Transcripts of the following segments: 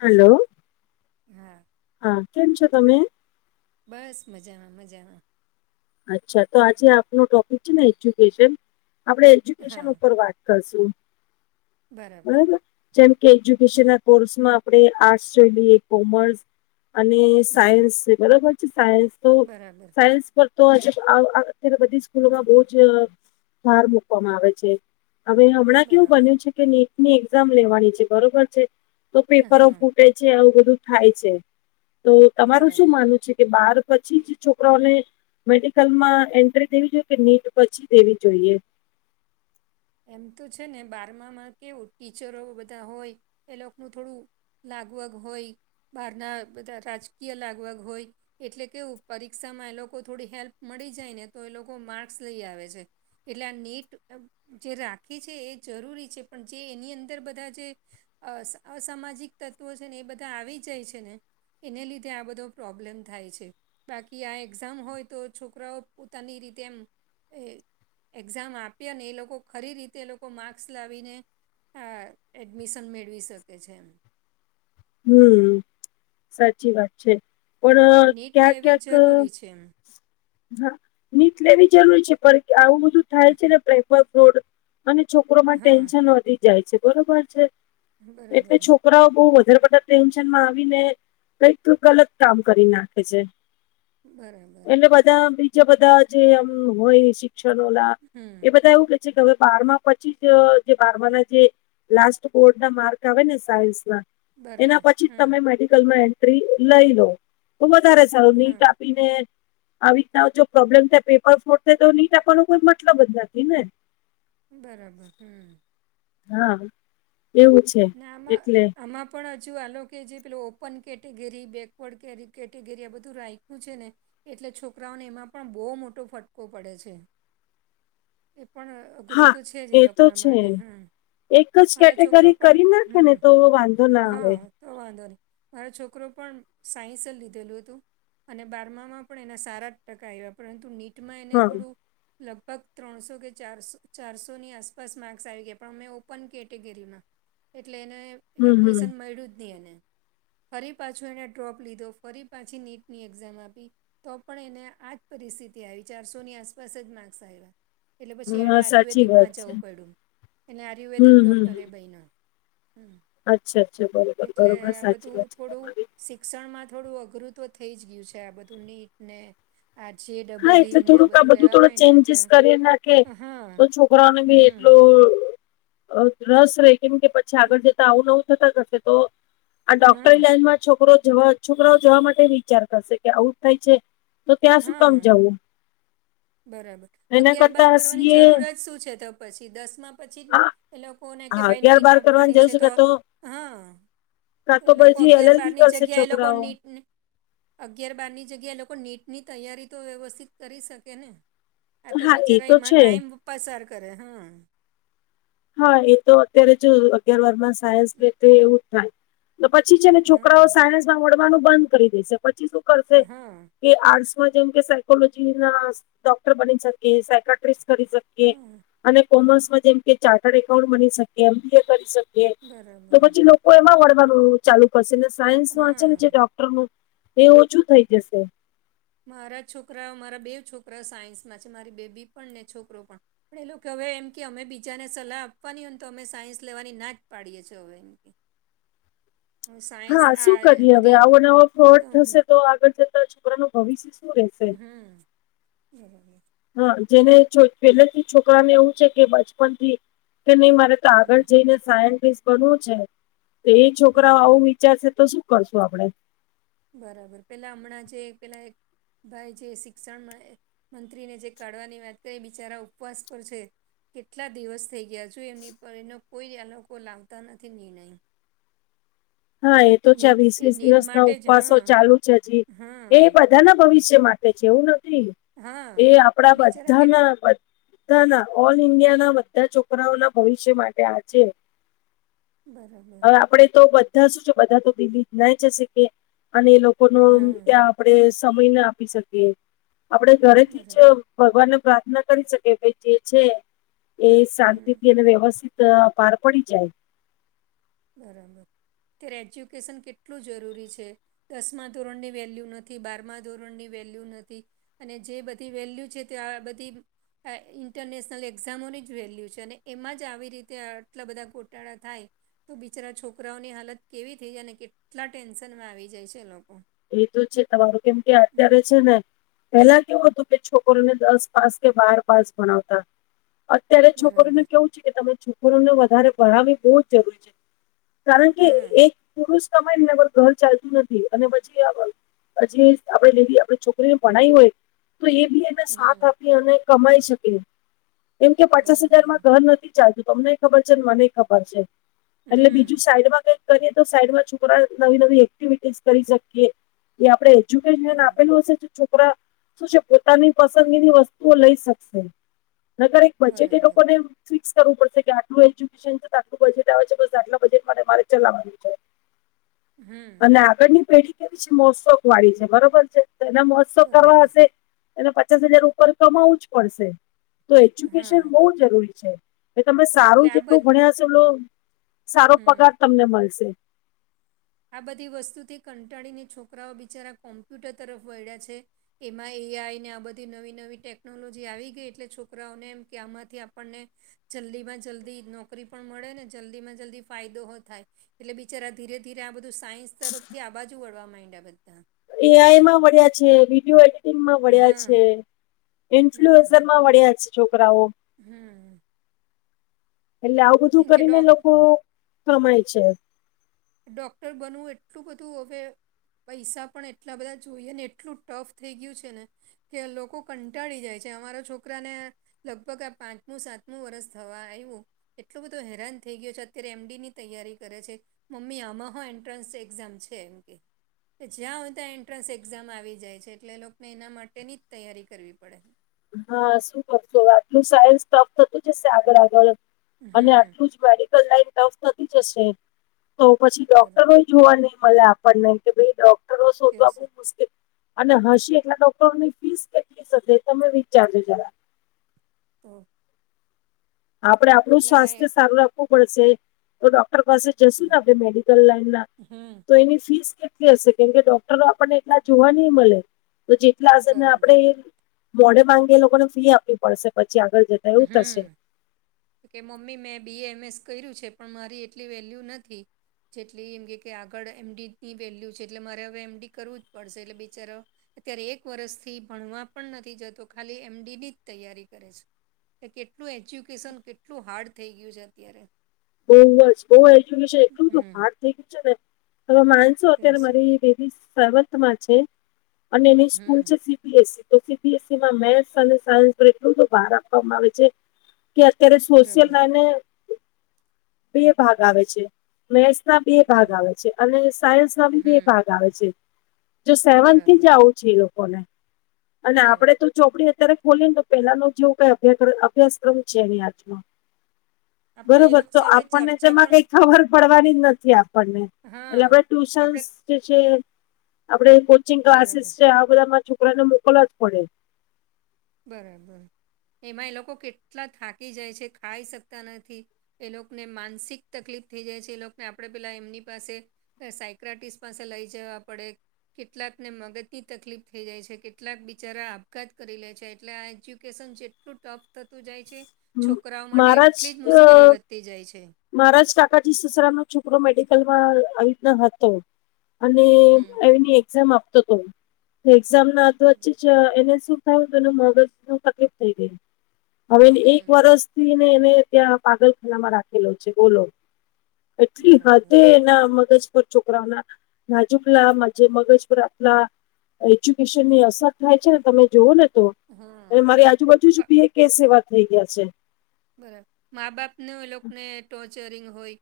Hello. હા. હા, કેમ છ તમે? બસ, મજામાં, મજામાં. અચ્છા, તો આજે આપનો ટોપિક છે ને એજ્યુકેશન આપણે એજ્યુકેશન હા ઉપર વાત કરશુ બરાબર, જેમ કે હમ એજ્યુકેશનના કોર્સમાં આપણે આર્ટસ જોઈ લઈએ, કોમર્સ અને હમ સાયન્સ છે બરોબર છે સાયન્સ તો બરાબર સાયન્સ પર તો આજે અત્યારે બધી સ્કૂલોમાં બો જ ભાર મુૂકવામાં આવે છે. હવે, હમણાં કેવું બરાબર બન્યું છે કે નેટની એક્ઝામ લેવાની છે, બરોબર છે તો પેપરો હા ફૂટે છે, આવું બધું થાય છે તો તમારું શું બરાબર માનવું છે કે બાર પછી જ છોકરાઓને મેડિકલમાં એન્ટ્રી દેવી જોઈએ, કે નીટ પછી દેવી જોઈએ? એમ તો છે ને બારમામાં કેવું ટીચરો બધા હોય એ લોકોનું થોડું લાગવગ હોય બહારના બધા રાજકીય લાગવગ હોય એટલે કેવું પરીક્ષામાં એ લોકો થોડી હેલ્પ મળી જાય ને તો એ લોકો માર્ક્સ લઈ આવે છે. એટલે આ નેટ જે રાખે છે, એ જરૂરી છે પણ જે એની અંદર બધા જે અ અસામાજિક તત્વો છે ને એ બધા આવી જાય છે ને એને લીધે આ બધો પ્રોબ્લેમ થાય છે. બાકી આ એક્ઝામ હોય તો છોકરાઓ પોતાની રીતે એમ એક્ઝામ આપી અને એ લોકો લોકો ખરી રીતે એ લોકો માર્ક્સ લાવીને આ એડમિશન મેળવી શકે છે એમ. હમ્મ, સાચી વાત. છે, એટલે પણ નીટ લેવી ક્યાં-ક્યાંક જરૂરી છે એમ હા, નીટ લેવી જરૂરી છે પણ આવું બધું થાય છે ને પ્રેફર ફોડ અને છોકરોમાં હા ટેન્શન વધી જાય છે, બરોબર છે. એટલે બરાબર છોકરાઓ બહુ વધારે ટેન્શનમાં આવીને કઈક ગલત કામ કરી નાખે છે. બરાબર એટલે બધા બીજા બધા જેમ હોય [unintelligible] હમ એ બધા એવું કે છે, કે હવે બારમાં પછી જ બાર ના જે લાસ્ટ બોર્ડના માર્ક આવે ને સાયન્સમાં એના બરાબર પછી જ તમે હમ મેડિકલમાં એન્ટ્રી લઈ લો તો વધારે સારું હા નીટ આપીને આવી રીતના જો પ્રોબ્લેમ થાય પેપર ફોડ થાય, તો નીટ આપવાનો કોઈ મતલબ જ નથી ને? બરાબર, હમ્મ. હા, એવું છે. ના, એટલે આમાં પણ હજુ આલો કે જે પે ઓપન કેટેગરી બેકવર્ડ કેટેગરી આ બધું રાખ્યું છે ને એટલે છોકરાઓને એમાં પણ બહુ મોટો ફટકો પડે છે, એ પણ અઘરું હા તો છે જ એ તો લોકોના છે માટે, હા એક જ મારા છોકરો કેટેગરી પણ કરી નાખે ને હમ તો વાંધો ના આવે. હા તો વાંધો નહી મારા છોકરો પણ સાયન્સ લીધેલું હતું. અને બારમામાં પણ એના સારા ટકા આવ્યા પરંતુ નીટમાં એને હા થોડું લગભગ ત્રણસો કે ચારસોની આસપાસ માર્ક્સ આવી ગયા પણ અમે ઓપન કેટેગરીમાં એટલે એને હમ હમ એડમિશન મળ્યું જ નહી એને. ફરી પાછું એને ડ્રોપ લીધો ફરી પાછી નીટની એક્ઝામ આપી. તો પણ એને આજ પરિસ્થિતિ આવી ચારસોની આસપાસ જ માર્ક્સ આવ્યા. એટલે પછી એને હા સાચી વાત આયુર્વેદિકમાં છે જવું પડ્યું એને આયુર્વેદિક હમ હમ ડોક્ટરે એ બયના હમ્મ અચ્છા અચ્છા બરોબર બરોબર સાચી વાત છે થોડું તમારી શિક્ષણમાં થોડું અઘરું તો થઈ જ ગયું છે આ બધું નીટને આજે હા એટલે ડબલઈ ને આ થોડુંક બધું લેવા થોડો માંડ એટલે હા [unintelligible] રાનું બી હમ એટલું રસ રય કેમ કે પછી આગળ જતા આવું નવું થતા કરશે તો આ ડોક્ટરી હા લાઈન માં છોકરો જવા છોકરાઓ જવા માટે વિચાર કરશે કે આઉટ થાય છે તો ત્યાં શું કામ હા જવું બરાબર એના અગિયાર બાર કરતા કરવાની સીએ જરૂરત શું છે તો પછી દસ માં પછી આ એ લોકોને કે આ ભાઈ અગિયાર નીટ બાર કરવાની આપવાની જરૂર છે તો કા હા કા તો એ લોકો પછી એલ અગિયાર એલ બાર બી ની કરશે જગ્યા એ લોકો છોકરાઓ નીટ અગિયાર બારની જગ્યાએ લોકો નીટની તૈયારી તો વ્યવસ્થિત કરી શકે ને આ તો હા એ બિચારા તો એમાં છે ટાઈમ પસાર કરે હા હા એ તો અત્યારે જો અગિયાર વાર માં સાયન્સ બે એવું જ થાય તો પછી છે ને હા છોકરાઓ સાયન્સમાં મળવાનું બંધ કરી દેશે પછી શું કરશે હા કે આર્ટસમાં જેમ કે સાયકોલોજી ના ડોક્ટર બની શકે સાયટ્રીસ્ટ કરી શકીએ હા અને કોમર્સમાં જેમ કે ચાર્ટર્ડ એકાઉન્ટ બની શકી એમ બી એ કરી સકીએ તો બરાબર પછી લોકો એમાં વળવાનું ચાલુ કરશે ને સાયન્સ છે ને જે હા ડોક્ટર નું એ ઓછું થઇ જશે મારા છોકરાઓ મારા બે છોકરાઓ સાયન્સમાં છે મારી બેબી પણ ને છોકરો પણ આપ એ લોકો હવે એમ કે અમે બીજાને સલાહ આપવાની હોય તો અમે સાયન્સ લેવાની ના જ પાડીએ છીએ હવે એમ [inaudible] હું સાયન્સ હા શું આ કરીએ હવે બધી આવો નવો ફ્રોડ થશે તો આગળ જતા છોકરા ન ભવિષ્ય શું રેશે હમ્મ બરાબર હા જેને પેલેથી છોકરા ને એવું છે કે બચપન થી કે નહી મારે આગળ હમ જઈને સાયન્ટિસ બનવું છે તો એ છોકરા હા આવું ચાલશે તો શું કરશું આપડે બરાબર પેલા હમણાં જે પેલા ભાઈ જે શિક્ષણ મંત્રીને જે કાઢવાની વાત કરી બિચારા ઉપવાસ પર છે કેટલા દિવસ થઈ ગયા છું એમની પર એનો કોઈ આ લોકો લાવતા નથી નિર્ણય હા એ તો છે નીટ વીસ એ વીસ નીટ દિવસ ના માટે જ ઉપવાસો હા ચાલુ છે હજી એ હા બધ બધા ના ભવિષ્ય માટે છે એવું નથી હા એ આપડા એ બિચારા કે બધાના ના ના ઓલ ઇન્ડિયા ના બધા છોકરાઓ ના ભવિષ્ય માટે આ છે બરાબર હવે આપણેે તો બધા શું છે બધા તો દિલ્લી ના જઈ શકીએ અને એ લોકો કો હા ત્યાં આપણે સમય ના આપી શકીએ આપણે ઘરેથી જ બરાબર ભગવાનને પ્રાર્થના કરી શકે કે જે છે એ શાંતિ હમ થી અને વ્યવસ્થિત પાર પડી જાય બરાબર ત્યારે એજ્યુકેશન કેટલું જરૂરી છે દસમા ધોરણ ની વેલ્યુ નથી બારમા ધોરણ ની વેલ્યુ નથી અને જે બધી વેલ્યુ છે તે બધી ઇન્ટરનેશનલ એક્ઝામોની જ વેલ્યુ છે અને એમાં જ આવી રીતે આટલા બધા ગોટાળા થાય તો બિચાર છોકરાઓની હાલત કેવી થઈ જાય અને કેટલા ટેન્શનમાં આવી જાય છે એ લોકો એ તો છે તમારું કેમ કે હમ અત્યારે છે ને પેલા કેવું હતું કે છોકર્યુંને દસ પાસ કે બાર પાસ ભણાવતા અત્યારે છોકરીને બરાબર કેવું છે કે તમે છોકરુંને વધારે ભણાવવી બહુ જ જરૂરી છે કારણ કે હા એક પુરુષ કમાય ને એર ઘર ચાલતું નથી અને જે આપણે લેધ આપ છોકરીને ભણાવ હોય તો એ બી એને હમ સાથ આપ કમાઈ શકે એમ કે પચાસ હજારમાં બરાબર ઘર નથી ચાલું તમને ખબર છે ને મને ખબર છે એટલે બીજું હમ સાઈડમાં કઈક કરીએ તો સાઈડમાં છોકરા નવી નવી એક્ટિવિટીઝ કરી શકીએ. એ આપડે એજ્યુકેશન બરાબર આપેલું હશે છોકરા શું છે પોતાની પસંદગીની વસ્તુઓ લઈ શકશે. નકર એક બચત એ બરાબર લોકો ને ફિક્સ કરવું પડશે આટલું એજ્યુકેશન તો આટલુ બજેટ આવે છે બસ આટલા બજેટ મા તમારે ચલાવાનું છે. હમ અને આગળની પેઢી કેવી છે મોજશોખ વાળી છે બરોબર છે એના મો કરવા બરાબર હશે અને પચાસ હજાર ઉપર કમાવું જ પડશે તો હા એજ્યુકેશન બ એટલે જરૂરી છે તમે સારું આ જેટલું બધ ભણ્યા હશો એટલુ સારો હમ પગાર તમને મળશે આ બધી વસ્તુથી કંટાળીને છોકરાઓ બિચારા કોમ્પ્યુટર તરફ વળ્યા છે. એમાં એઆઈ ને આ બધી નવી નવી ટેકનોલોજી આવી ગઈ એટલે છોકરાઓને એમ કે આમાંથી આપણને જલ્દી માં જલ્દી નોકરી પણ મળે ને જલ્દી માં જલ્દી ફાયદો થાય એટલે બિચાર ધીરે ધીરે આ બધું સાયન્સ તરફથી આ બાજુ વળવા માંડ્યા બધા એઆઈ માં વળ્યા છે [unintelligible] [unintelligible] વળ્યા હા છે ઇન્ફ્લુએઝર બરાબર માં વળ્યા છે છોકરાઓ હમ એટલે આવું બધું કેમ કે કરીને ડોક લોકો કમાય છે. ડોક્ટર બનવું એટલું બધું હવે પૈસા પણ એટલા બધા જોઈએ ને એટલું ટફ થઈ ગયું છે ને કે લોકો કંટાળી જાય છે અમારા છોકરા ને લગભગ આ પાંચમું સાતમું વરસ થવા આવ્યું એટલો બધો હેરાન થઈ ગયો છે અત્યારે એમડી ની તૈયારી કરે છે. મમ્મી આમાંહ એન્ટ્રન્સ એક્ઝામ છે એમ કે કે જ્યાં હોય ત્યાં એન્ટ્રન્સ એક્ઝામ આવી જાય છે એટલે લોકોને એના માટેની જ તૈયારી કરવી પડે. હા શું કરશો આટલું સાયન્સ ટફ થતું જ હશે આગળ આગળ અને હમ આટલું જ મેડિકલ લાઈન ટફ થતી જશે તો પછી બરાબર ડોક્ટરોય જોવા નહી મળે આપણને કે ભાઈ ડોક્ટરો ત્યો શોધવા બહુ શું? મુશ્કેલ અને હશે એટલા ડોક્ટરોની ફીસ કેટલી સાથે તમે વિચારજો જરા તેં આપડે આપણું આ સ્વાસ્થ્ય એ- સારું રાખવું પડશે તો ડોક્ટર પાસે જઈશુ ને આપણે મેડિકલ લાઈન ના હમ તો એની ફીસ કે હશે કેમ કે ડોક્ટરો આપણને એટલા જોવા નહી મળે તો જેટલા હશે ને આપણે બરાબર એ મોઢેમાગેલી લોકોને ફી આપવી પડશે પછી આગળ જતા એવું થશે હમ કે મમ્મી મેં બી એ એમ એસ કર્યું છે પણ મારી એટલી વેલ્યુ નથી. જેટલી એમ કે કે આગળ એમડીની વેલ્યુ એટલે મારે હવે એમડી કરવું જ પડશે એટલે બિચારો અત્યારે એક વરસ થી ભણવા પણ નથી જતો ખાલી એમડીડી જ તૈયારી કરે છે કે કેટલું એજ્યુકેશન કેટલું હાર્ડ થઈ ગયું છે અત્યારે [unintelligible] બઉ એજ્યુકેશન એટલુ હમ હારડ થઈ ગયું છે ને હવે [unintelligible] ત્યાં અત્યારે સુ- મારી બેબી સેવન્થમાં છે અને એની સ્કૂલ હમ છે ફિકલ્સ તો સીબીએસસીમાં મેથ્સ અને સાયન્સ પર એટલો બધો ભાર આપવામાં આવે છે. કે અત્યારે સોશિયલ બરાબર માને બે ભાગ આવે છે મેથ્સ ના બે ભાગ બરાબર આવે છે અને સાયન્સ ના બી બે હમ ભાગ આવે છે જો સેવન થી જ બરાબર આવું છે એ લોકોને અને આપડે તો બરાબર ચોપડી અત્યારે ખોલીને [unintelligible] આપડે એ બરોબર લોકો તો સાથે આપણને ચર્ચા તેમાં પણ કઈ હમ, ખબર પડવાની નથી આપને એટલે આપ હા ટ્યુશન્સ આપણે જે છે આપણે. જેમ કે ક્લાસીસ બરાબર છે આપડા છોકરાને મોકલવા જ પડે. બરાબર એમાં એ લોકો કેટલા થાકી જાય છે ખાઈ શકતા નથી એ લોકોને માનસિક તકલીફ થઈ જાય છે એ લોકોને આપણે પેલા એમની પાસે. સાયક્રટિસ પાસે લઇ જવા પડે. કેટલાકને મગજ થી તકલીફ થઇ જાય છે. કેટલાક બિચારા આપઘાત કરી લે છે. એટલે આ એજ્યુકેશન જેટલું ટફ થતું જાય છે. છોકરાઓ માટે એટલી જ મુશ્કેલી વધતી જાય છે. મારા જ કાકાજી સસરાનો છોકરો મેડિકલમાં આવી રીતના હતો. અને હમ એની એક્ઝામ આપતો હતો. એક્ઝામ ના તો વચ્ચે બરાબર જ એને શું થાયું હતું એનું મગજ તકલીફ થઈ ગઈ. હવે એક હમ વરસ થી ને એને ત્યાં પાગલખાનામાં રાખેલો છે બોલો. એટલી બરાબર હદે એના મગજ- છોકરાઓના નાજુકલા માજ મગેશ્વરતલા. એજ્યુકેશનની અસર થાય છે ને તમે જુઓ ને તો- અને હા મારી આજુબાજુ જ બે કેશ એવા થઈ ગયા છે. બરાબર મા બાપનું એ લોકોને ટોર્ચરિંગ હોય.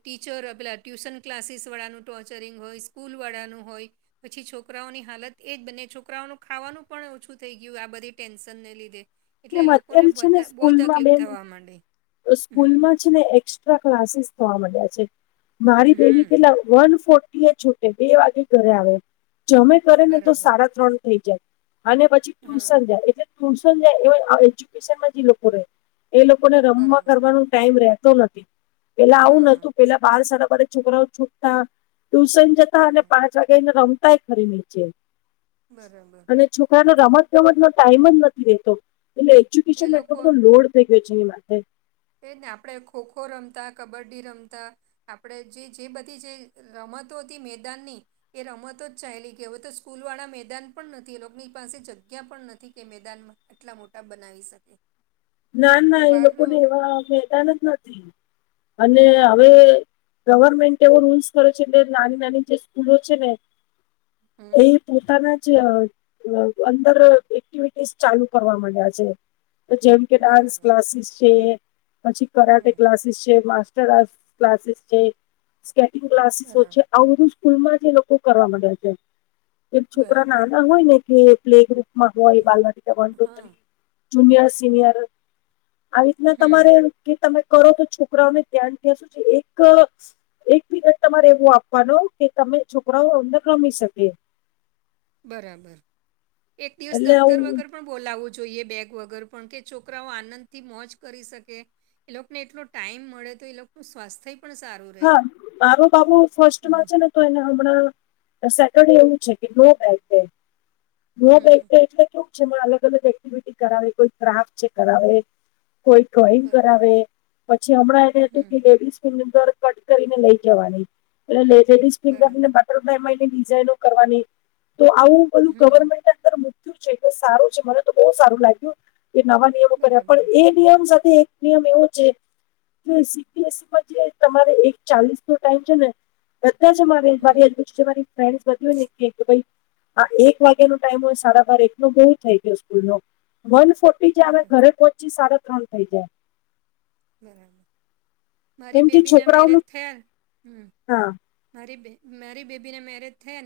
ટીચર પેલા ટ્યુશન ક્લાસીસ વાળાનું ટોર્ચરિંગ હોય સ્કૂલ વાળાનું હોય. પછી છોકરાઓની હાલત એજ બને છોકરાઓનું ખાવાનું પણ ઓછું થઈ ગયું આ બધી ટેન્શનને લીધે. એટલે કેમ એ અત લોકોને છે ને બધા બહુ સ્કૂલમાં તકલીફ બેન થવા માંડી હમ સ્કૂલમાં છે ને. ક્લાસીસ જોવા મળ્યા છે મારી બે- હમ વન ફોર્ટી એ છૂટે બે વાગે ઘરે આવે. કરે ને તો બરાબર સાડા ત્રણ થઈ જાય અને પછી હા ટ્યુશન જાય એટલે ટ્યુશન જાય એ એજ્યુકેશનમાં જે લોકો રહે એ લોકોને રમવા બરાબર કરવાનો ટાઈમ રતો નથી. પેલા આવું હા નતું પેલા બાર સાડાબારે છોકરાઓ છૂટતા. ટ્યુશન જતા અને હમ પાંચ વાગ્યા એને રમતાય ખરી નીચે. બરાબર. છોકરા ને રમત ગમત નો ટાઈમ જ નથી રેતો એટલે એ એજ્યુકેશન એટલો લોકો બધો લોડ ની માટે. એજ ને આપણેે ખોખો રમતા કબડ્ડી રમતા. આપણે જે જે બધી જે રમતો હતી મેદાનની. એ રમતો જ ચાલી ગઈ. હવે તો સ્કૂલ વાળા મેદાન પણ નથી એ લોકોની પાસે જગ્યા પણ નથી કે મેદાનમાં. આટલા મોટા બનાવી શકે. ના એટલે ના એ બહારનો લોકોનેવા મેદાન જ નથી. અને હમ હવે. ગવર્મેન્ટ એવો રૂલ્સ કરે છે નાની નાની જે સ્કૂલો છે ને હમ એ- પોતાના જ અંદર એક્ટિવિટીસ ચાલુ કરવા માંડ્યા છે. જેમ કે ડાન્સ બરાબર ક્લાસીસ છે પછી કરાટે. હમ ક્લાસીસ છે માસ્ટર ક્લાસીસ છે સ્કેટિંગ ક્લાસીસ છે બરાબર આવું બધું. સ્કૂલમાં જે લોકો કરવા માંડ્યા છે. એક છોકરા બરાબર નાના હોય ને કે પ્લેગુપ. [inaudible] ટુ થ હા જુનયર સિનિયર- આવી રીતના તમારે હમ કે તમે કરો તો છોકરાઓને ધ્યાનથી શું છે એક. એક દિવસ તમારે એવું આપવાનો કે તમે છોકરાઓ અંદર રમી શકે. બરાબર એક દિવસ એટલે દફતર આવું વગર. પણ બોલાવવું જોઈએ બેગ વગર પણ કે છોકરાઓ આનંદ થી મોજ કરી શકે. એ લોકોને એટલો ટાઈમ મળે તો એ લોકોનું સ્વાસ્થ્ય પણ સારું. રહે હા મારું બાબુ હમ ફસ્ટમાં છે ને. તો એના હમણાં સેટરડે એવું છે કે ન તારીખે. હમ એટલે કેવું છે અલગ અલગ એક્ટિવિટી કરાવે કોઈ ક્રાફ્ટ છે કરાવે. કોઈ ડ્રોઈંગ બરાબર કરાવે પછી હમણાં એને હતું કે હમ લેડીઝની અંદર. કટ કરીને લઈ જવાની એટલે લેડીસ ફિંગરને- બરાબર એમને ડિઝાઇનો કરવાની તો આવું બધું હમ ગવર્મેન્ટ અંદર- સારું છે મને તો બહુ સારું લાગ્યું એ નવા નિયમો કર્યા પણ બરાબર એ- નિયમ સાથે એક નિયમ એવો છે કે સીપીએસમાં જે- તમારે એક ચાલીસનો ટાઈમ છે ને બધાજ આમારે હમ મારી જે મારી પેરસ પડતી હોય ને કે એક ભાઈ આ એક વાગ્યાનો ટાઈમ હોય સાડાબાર એકનો કેવો થઈ ગયો સ્કૂલનો વન ફો બરાબર ઘરે પહોંચી સાડા ત્રણ થઈ જાય બરાબર મારી કેમ કે બેબીના મેરેજ છોકરાઓનું થયા હમ હા મારી બે મારી બેબીને મેરેજ થયા ને